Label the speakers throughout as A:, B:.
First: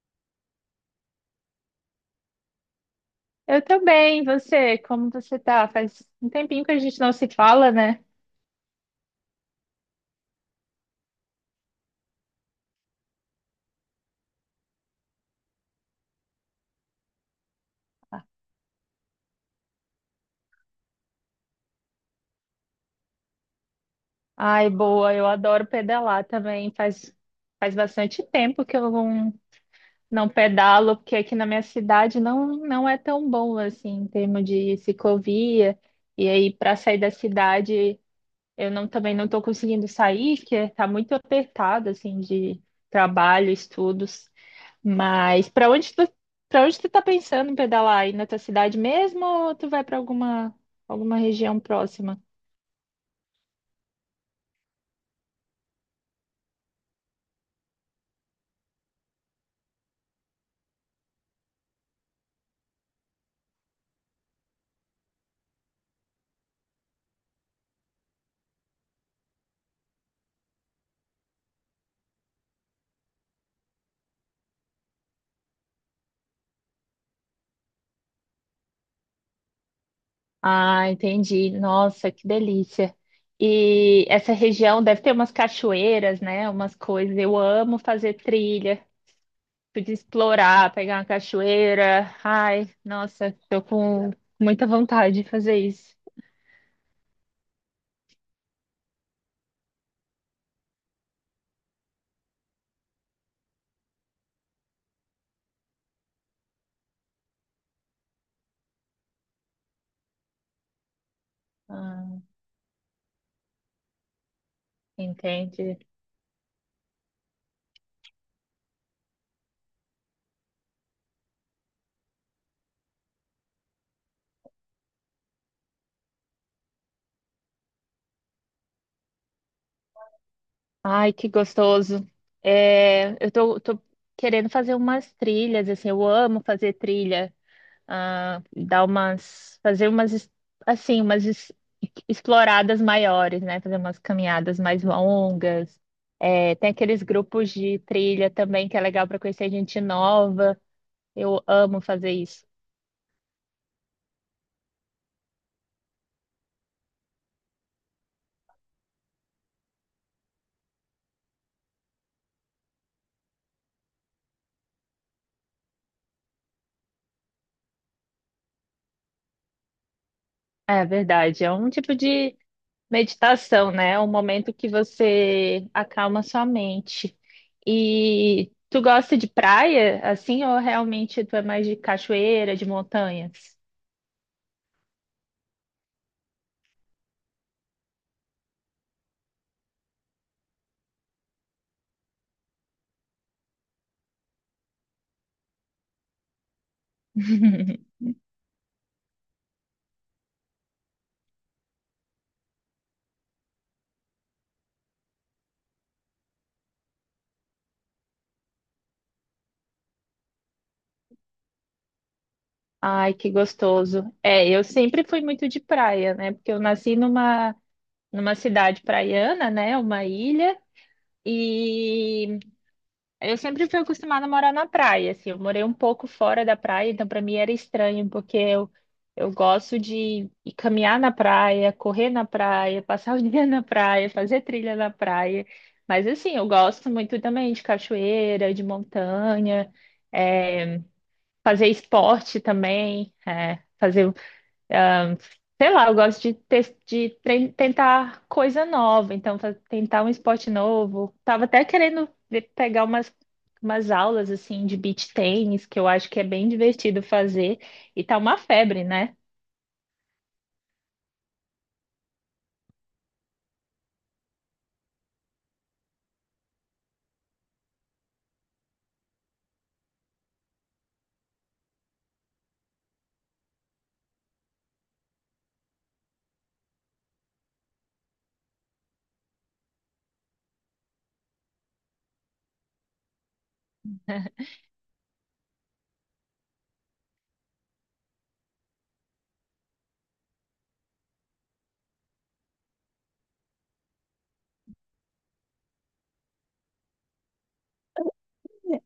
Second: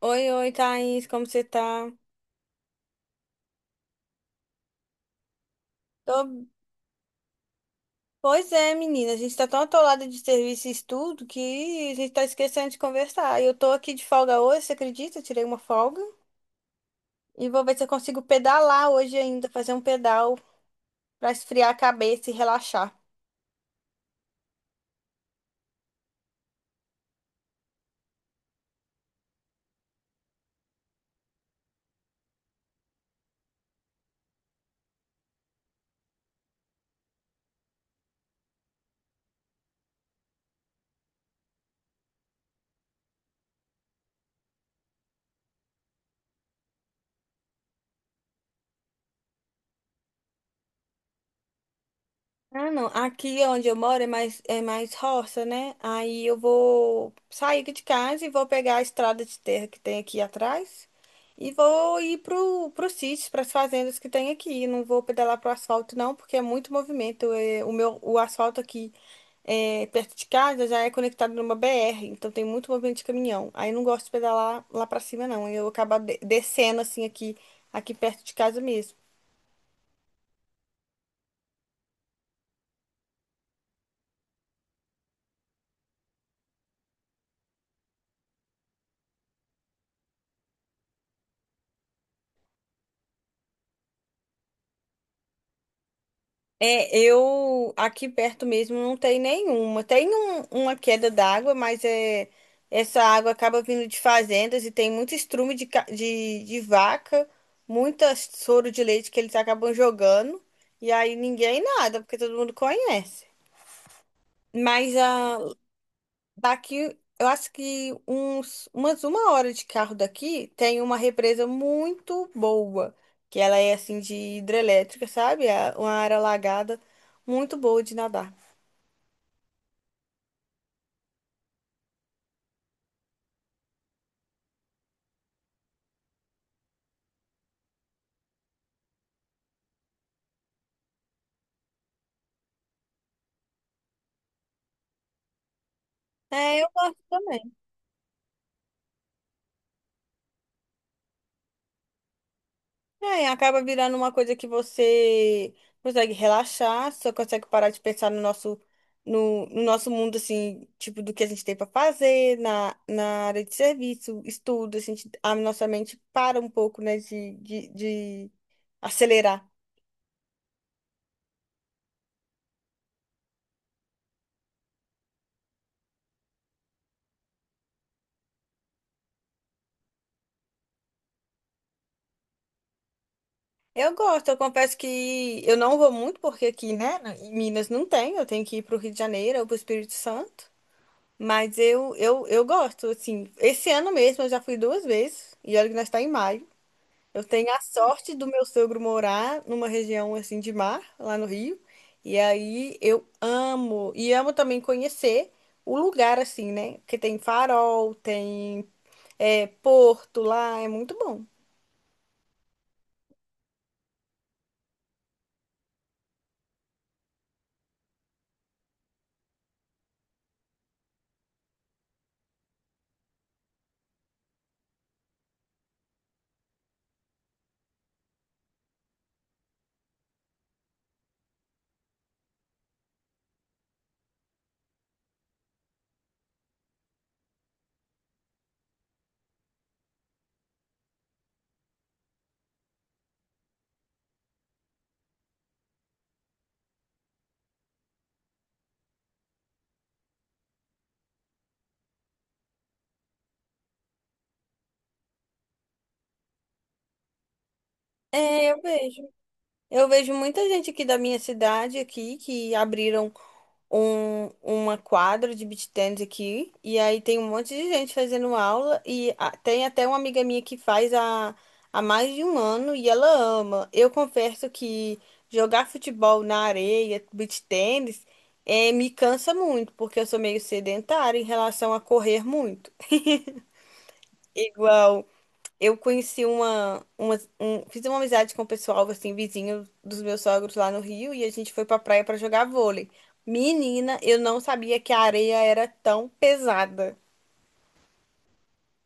A: Oi, oi, Thaís, como você tá?
B: Eu também, você, como você tá? Faz um
A: Tô-
B: tempinho que a gente não se fala, né?
A: Pois é, menina, a gente tá tão atolada de serviço e estudo que a gente tá esquecendo de conversar. Eu tô aqui de folga hoje, você acredita? Eu tirei uma folga e vou ver se eu consigo pedalar hoje ainda, fazer um pedal pra esfriar a cabeça e relaxar.
B: Ai, boa, eu adoro pedalar também. Faz bastante tempo que eu não pedalo, porque aqui na minha cidade não é tão bom assim, em termos de ciclovia. E aí, para sair da cidade, Eu também não estou conseguindo sair, que está muito apertado, assim, de trabalho, estudos. Mas para onde tu tá pensando em pedalar? Aí na tua cidade mesmo ou tu vai para alguma região próxima?
A: Ah, não. Aqui onde eu moro é mais roça, né? Aí eu vou sair aqui de casa e vou pegar a estrada de terra que tem aqui atrás e vou ir pro sítio, para as fazendas que tem aqui. Não vou pedalar pro asfalto, não, porque é muito movimento. É, o meu, o asfalto aqui é, perto de casa já é conectado numa BR, então tem muito movimento de caminhão. Aí eu não gosto de pedalar lá para cima, não. Eu acabo descendo assim aqui, aqui perto de casa mesmo.
B: Ah, entendi. Nossa, que delícia. E essa região deve ter umas cachoeiras, né? Umas coisas. Eu amo fazer trilha, podia explorar, pegar uma cachoeira. Ai, nossa, tô com muita vontade de fazer isso.
A: É, eu aqui perto mesmo não tem nenhuma. Tem uma queda d'água, mas é, essa água acaba vindo de fazendas e tem muito estrume de vaca, muita soro de leite que eles acabam jogando. E aí ninguém nada, porque
B: Ah.
A: todo mundo conhece. Mas a
B: Entende?
A: daqui, eu acho que uns, umas uma hora de carro daqui tem uma represa muito boa, que ela é assim de hidrelétrica, sabe? É uma área alagada muito boa de nadar.
B: Ai, que gostoso. É, eu tô querendo fazer umas trilhas, assim, eu amo fazer trilha, dar umas, fazer umas exploradas maiores, né? Fazer umas caminhadas mais longas. É,
A: É, eu
B: tem
A: gosto
B: aqueles
A: também.
B: grupos de trilha também que é legal para conhecer gente nova. Eu amo fazer isso.
A: É, acaba virando uma coisa que você consegue relaxar, só consegue parar de pensar no nosso, no nosso mundo, assim, tipo, do que a gente tem para fazer, na área de serviço, estudo, a gente, a nossa mente para um pouco, né, de acelerar.
B: É verdade, é um tipo de meditação, né? É um momento que você acalma sua mente. E tu gosta de praia, assim, ou realmente tu é mais de cachoeira, de montanhas?
A: Eu gosto, eu confesso que eu não vou muito porque aqui, né, na- em Minas não tem, eu tenho que ir para o Rio de Janeiro ou para o Espírito Santo, mas eu gosto, assim, esse ano mesmo eu já fui duas vezes, e olha que nós está em maio, eu tenho a sorte do meu sogro morar numa região, assim, de mar, lá no Rio, e aí eu amo, e amo também conhecer o lugar, assim, né, porque tem farol, tem, é, porto lá, é muito bom.
B: Ai, que gostoso. É, eu sempre fui muito de praia, né? Porque eu nasci numa cidade praiana, né? Uma ilha. E eu sempre fui acostumada a morar na praia, assim, eu morei um pouco fora da praia, então para mim era estranho, porque eu gosto de ir caminhar na praia, correr na praia, passar o dia na praia, fazer trilha na praia, mas assim, eu gosto muito também de cachoeira, de montanha, é, fazer esporte também, fazer... Sei lá, eu gosto de tentar coisa nova, então tentar um esporte novo. Tava até querendo pegar umas aulas assim de beach tennis, que eu acho que é bem divertido fazer, e tá uma
A: É, eu
B: febre,
A: vejo.
B: né?
A: Eu vejo muita gente aqui da minha cidade aqui que abriram um, uma quadra de beach tennis aqui e aí tem um monte de gente fazendo aula e tem até uma amiga minha que faz há, há mais de um ano e ela ama. Eu confesso que jogar futebol na areia, beach tennis, me cansa muito porque eu sou meio sedentária em relação a correr muito. Igual eu conheci fiz uma amizade com o pessoal assim vizinho dos meus sogros lá no Rio e a gente foi pra praia pra jogar vôlei. Menina, eu não sabia que a areia era tão pesada.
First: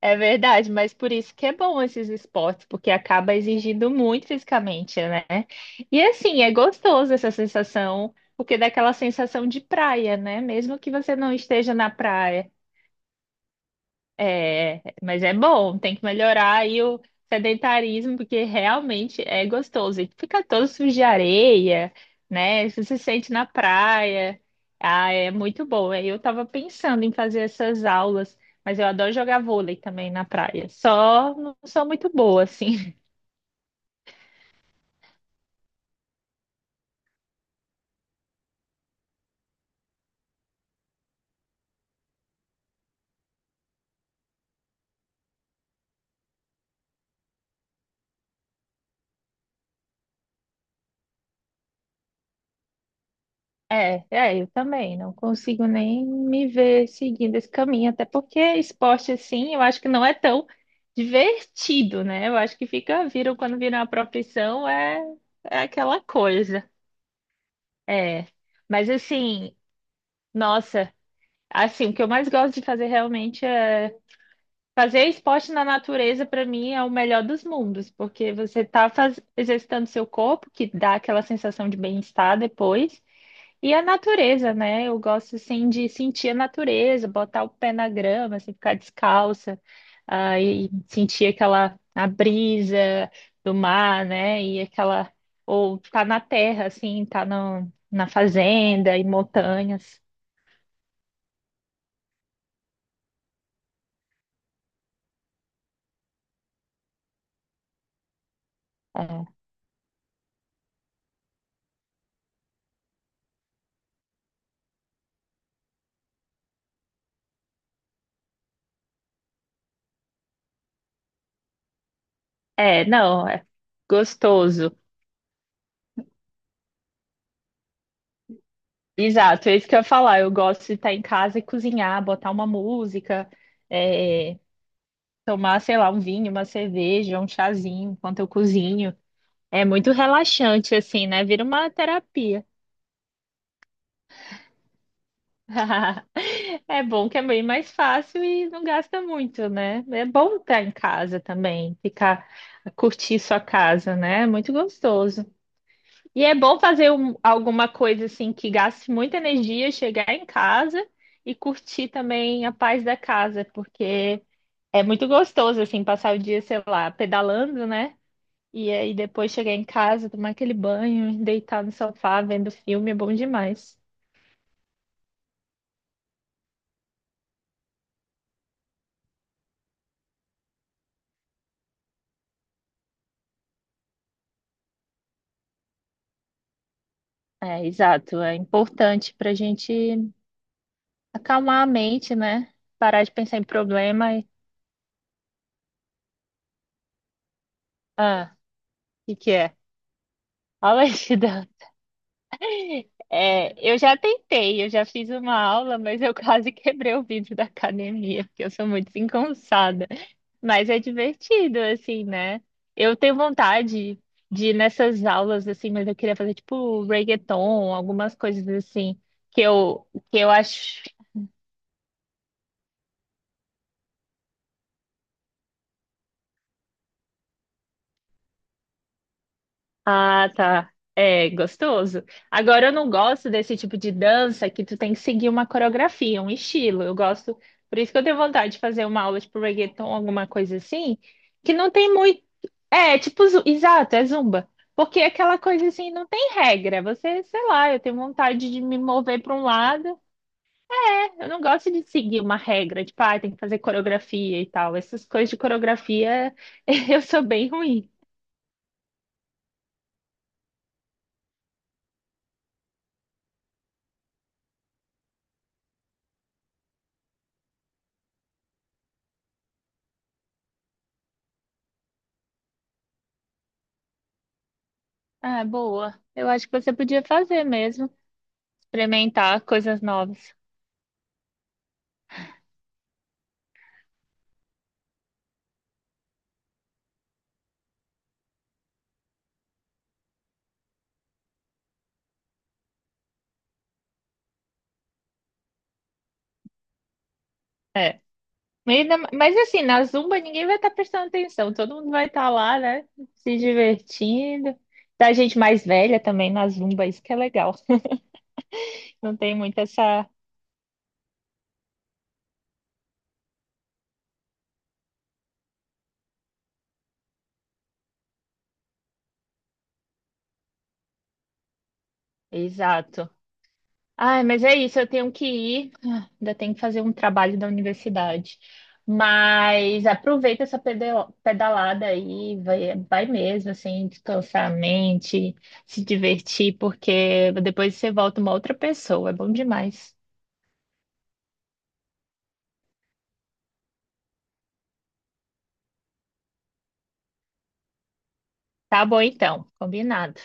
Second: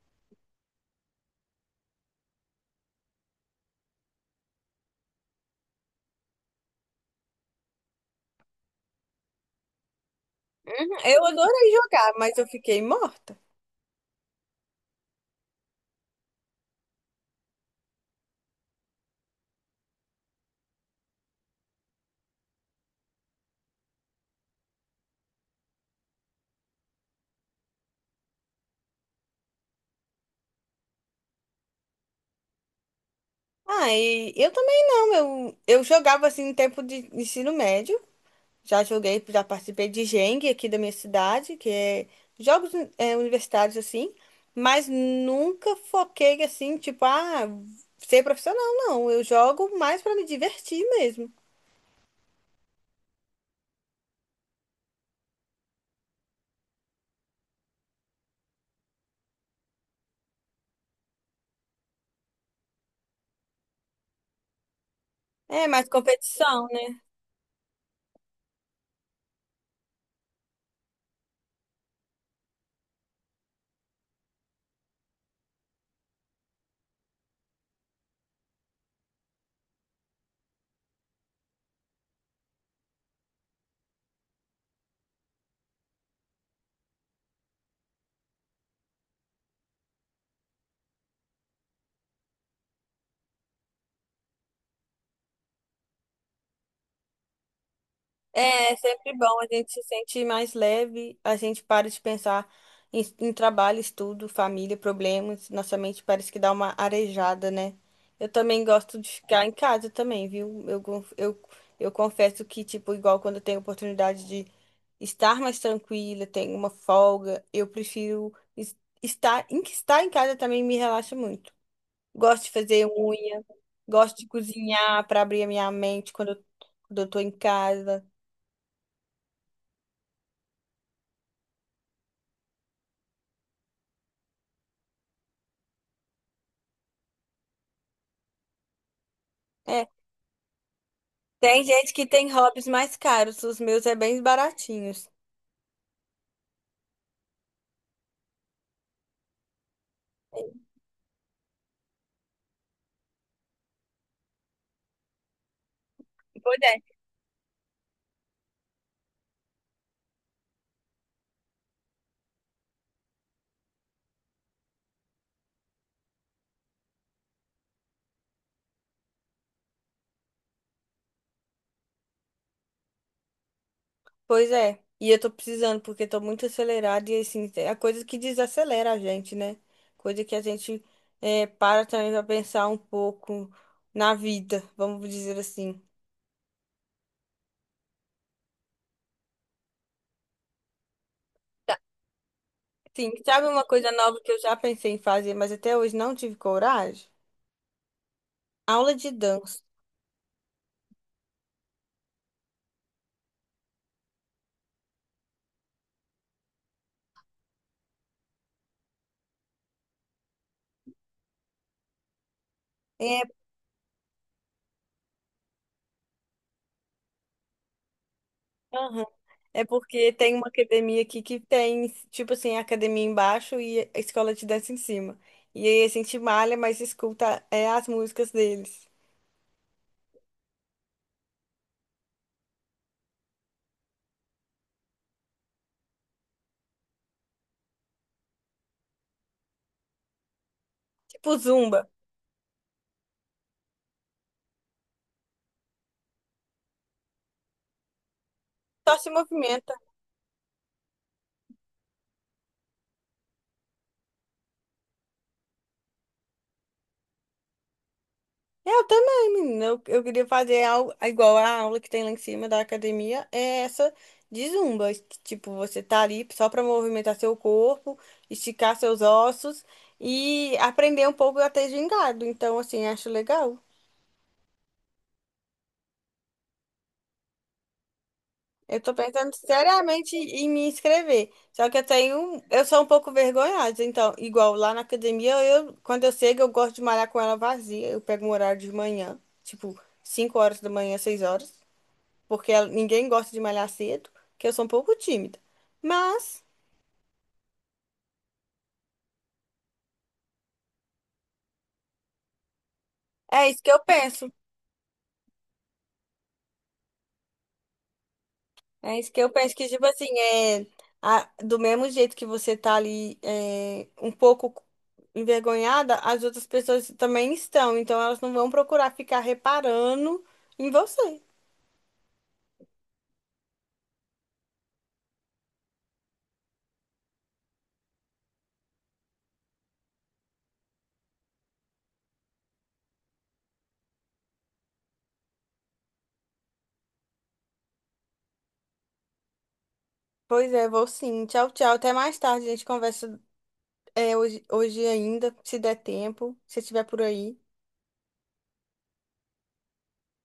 B: É verdade, mas por isso que é bom esses esportes, porque acaba exigindo muito fisicamente, né? E assim, é gostoso essa sensação, porque dá aquela sensação de praia, né? Mesmo que você
A: Eu
B: não
A: adorei
B: esteja na
A: jogar, mas eu
B: praia.
A: fiquei morta.
B: É, mas é bom, tem que melhorar aí o sedentarismo, porque realmente é gostoso. E fica todo sujo de areia, né? Você se sente na praia. Ah, é muito bom. Aí eu estava pensando em fazer essas aulas, mas eu adoro jogar vôlei também na praia. Só não sou muito boa, assim.
A: Ah, e eu também não. Eu jogava assim no tempo de ensino médio. Já joguei, já participei de Jengue aqui da minha cidade, que é jogos universitários assim, mas nunca foquei assim, tipo, ah, ser profissional, não. Eu jogo mais para me divertir mesmo.
B: Eu também não consigo nem me ver seguindo esse caminho, até porque esporte assim, eu acho que não é tão divertido, né? Eu acho que fica, viram quando vira uma profissão, é
A: É, mais
B: aquela
A: competição,
B: coisa.
A: né?
B: É, mas assim, nossa, assim, o que eu mais gosto de fazer realmente é fazer esporte na natureza, para mim, é o melhor dos mundos, porque você tá exercitando seu corpo, que dá aquela sensação de bem-estar depois. E a natureza, né? Eu gosto assim de sentir a natureza, botar o pé na grama, assim, ficar descalça, ah, e sentir aquela a brisa do mar, né? E aquela ou tá na terra, assim, tá no, na
A: É, é
B: fazenda e
A: sempre bom, a gente se
B: montanhas.
A: sente mais leve, a gente para de pensar em trabalho, estudo, família, problemas, nossa mente parece que dá uma arejada, né? Eu também gosto de ficar em casa também, viu? Eu confesso que, tipo, igual quando eu tenho oportunidade de estar mais tranquila, tenho uma folga, eu prefiro estar em que estar em casa também me relaxa muito. Gosto de fazer
B: Não,
A: unha,
B: é
A: gosto de
B: gostoso.
A: cozinhar para abrir a minha mente quando quando eu tô em casa.
B: Exato, é isso que eu ia falar. Eu gosto de estar em casa e cozinhar, botar uma música, é, tomar, sei lá, um vinho, uma cerveja, um chazinho enquanto eu cozinho. É
A: É,
B: muito relaxante, assim, né? Vira
A: tem
B: uma
A: gente que tem
B: terapia.
A: hobbies mais caros, os meus é bem baratinhos.
B: É bom que é bem mais fácil e não gasta muito, né? É bom estar em casa também, ficar, curtir sua casa, né? É muito gostoso. E é
A: Pois
B: bom fazer
A: é.
B: alguma coisa assim que gaste muita energia, chegar em casa e curtir também a paz da casa, porque é muito gostoso assim passar o dia, sei lá, pedalando, né? E aí depois chegar em casa, tomar aquele banho, deitar no sofá vendo filme é bom demais.
A: Pois é. E eu tô precisando, porque tô muito acelerada e assim, é coisa que desacelera a gente, né? Coisa que a gente é, para também pra pensar um pouco na vida, vamos dizer assim.
B: É, exato. É importante para a gente acalmar a
A: Tá.
B: mente, né? Parar de
A: Sim,
B: pensar em
A: sabe uma coisa
B: problema
A: nova
B: e...
A: que eu já pensei em fazer, mas até hoje não tive coragem?
B: Ah,
A: Aula
B: o
A: de
B: que que é?
A: dança.
B: Alexida. É, eu já tentei, eu já fiz uma aula, mas eu quase quebrei o vidro da academia, porque eu sou muito desengonçada. Mas é divertido, assim, né? Eu tenho
A: É,
B: vontade de ir nessas aulas, assim, mas eu queria fazer, tipo, reggaeton, algumas coisas assim,
A: aham.
B: que
A: É
B: eu,
A: porque
B: que eu
A: tem uma
B: acho.
A: academia aqui que tem, tipo assim, a academia embaixo e a escola de dança em cima. E aí a gente malha, mas escuta é, as músicas deles.
B: Ah, tá. É gostoso. Agora, eu não gosto desse tipo de dança que tu tem que seguir uma coreografia, um estilo. Eu gosto, por isso que eu tenho vontade de fazer uma aula tipo reggaeton, alguma coisa assim,
A: Tipo
B: que não
A: Zumba.
B: tem muito. É, exato, é zumba. Porque aquela coisa assim não tem regra. Você, sei lá, eu tenho vontade de me
A: Só se
B: mover para um
A: movimenta.
B: lado. É, eu não gosto de seguir uma regra, tipo, ah, tem que fazer coreografia e tal. Essas coisas de coreografia eu sou bem ruim.
A: Eu também, menina. Eu queria fazer algo igual a aula que tem lá em cima da academia. É essa de Zumba. Que, tipo, você tá ali só pra movimentar seu corpo, esticar seus ossos e aprender um pouco a ter gingado. Então, assim, acho legal.
B: Ah, boa. Eu acho que você podia fazer mesmo,
A: Eu tô pensando
B: experimentar coisas
A: seriamente
B: novas.
A: em me inscrever. Só que eu tenho, eu sou um pouco vergonhosa. Então, igual lá na academia, eu, quando eu chego, eu gosto de malhar com ela vazia. Eu pego um horário de manhã, tipo 5 horas da manhã, 6 horas, porque ninguém gosta de malhar cedo, que eu sou um pouco tímida. Mas
B: É. Mas assim, na Zumba ninguém vai estar prestando atenção, todo mundo vai estar lá, né? Se
A: é isso que eu penso.
B: divertindo. Da gente mais velha também na Zumba, isso que é legal.
A: É isso
B: Não
A: que eu
B: tem
A: penso
B: muito
A: que, tipo assim,
B: essa.
A: é do mesmo jeito que você tá ali é, um pouco envergonhada, as outras pessoas também estão, então elas não vão procurar ficar reparando em você.
B: Exato. Ai, mas é isso, eu tenho que ir. Ah, ainda tenho que fazer um trabalho da universidade. Mas aproveita essa pedalada aí, vai mesmo, assim, descansar a mente, se divertir, porque depois você volta uma outra pessoa. É bom demais.
A: Pois é, vou sim. Tchau, tchau. Até mais tarde. A gente conversa é, hoje, hoje ainda, se der tempo, se estiver por aí.
B: Tá bom, então, combinado.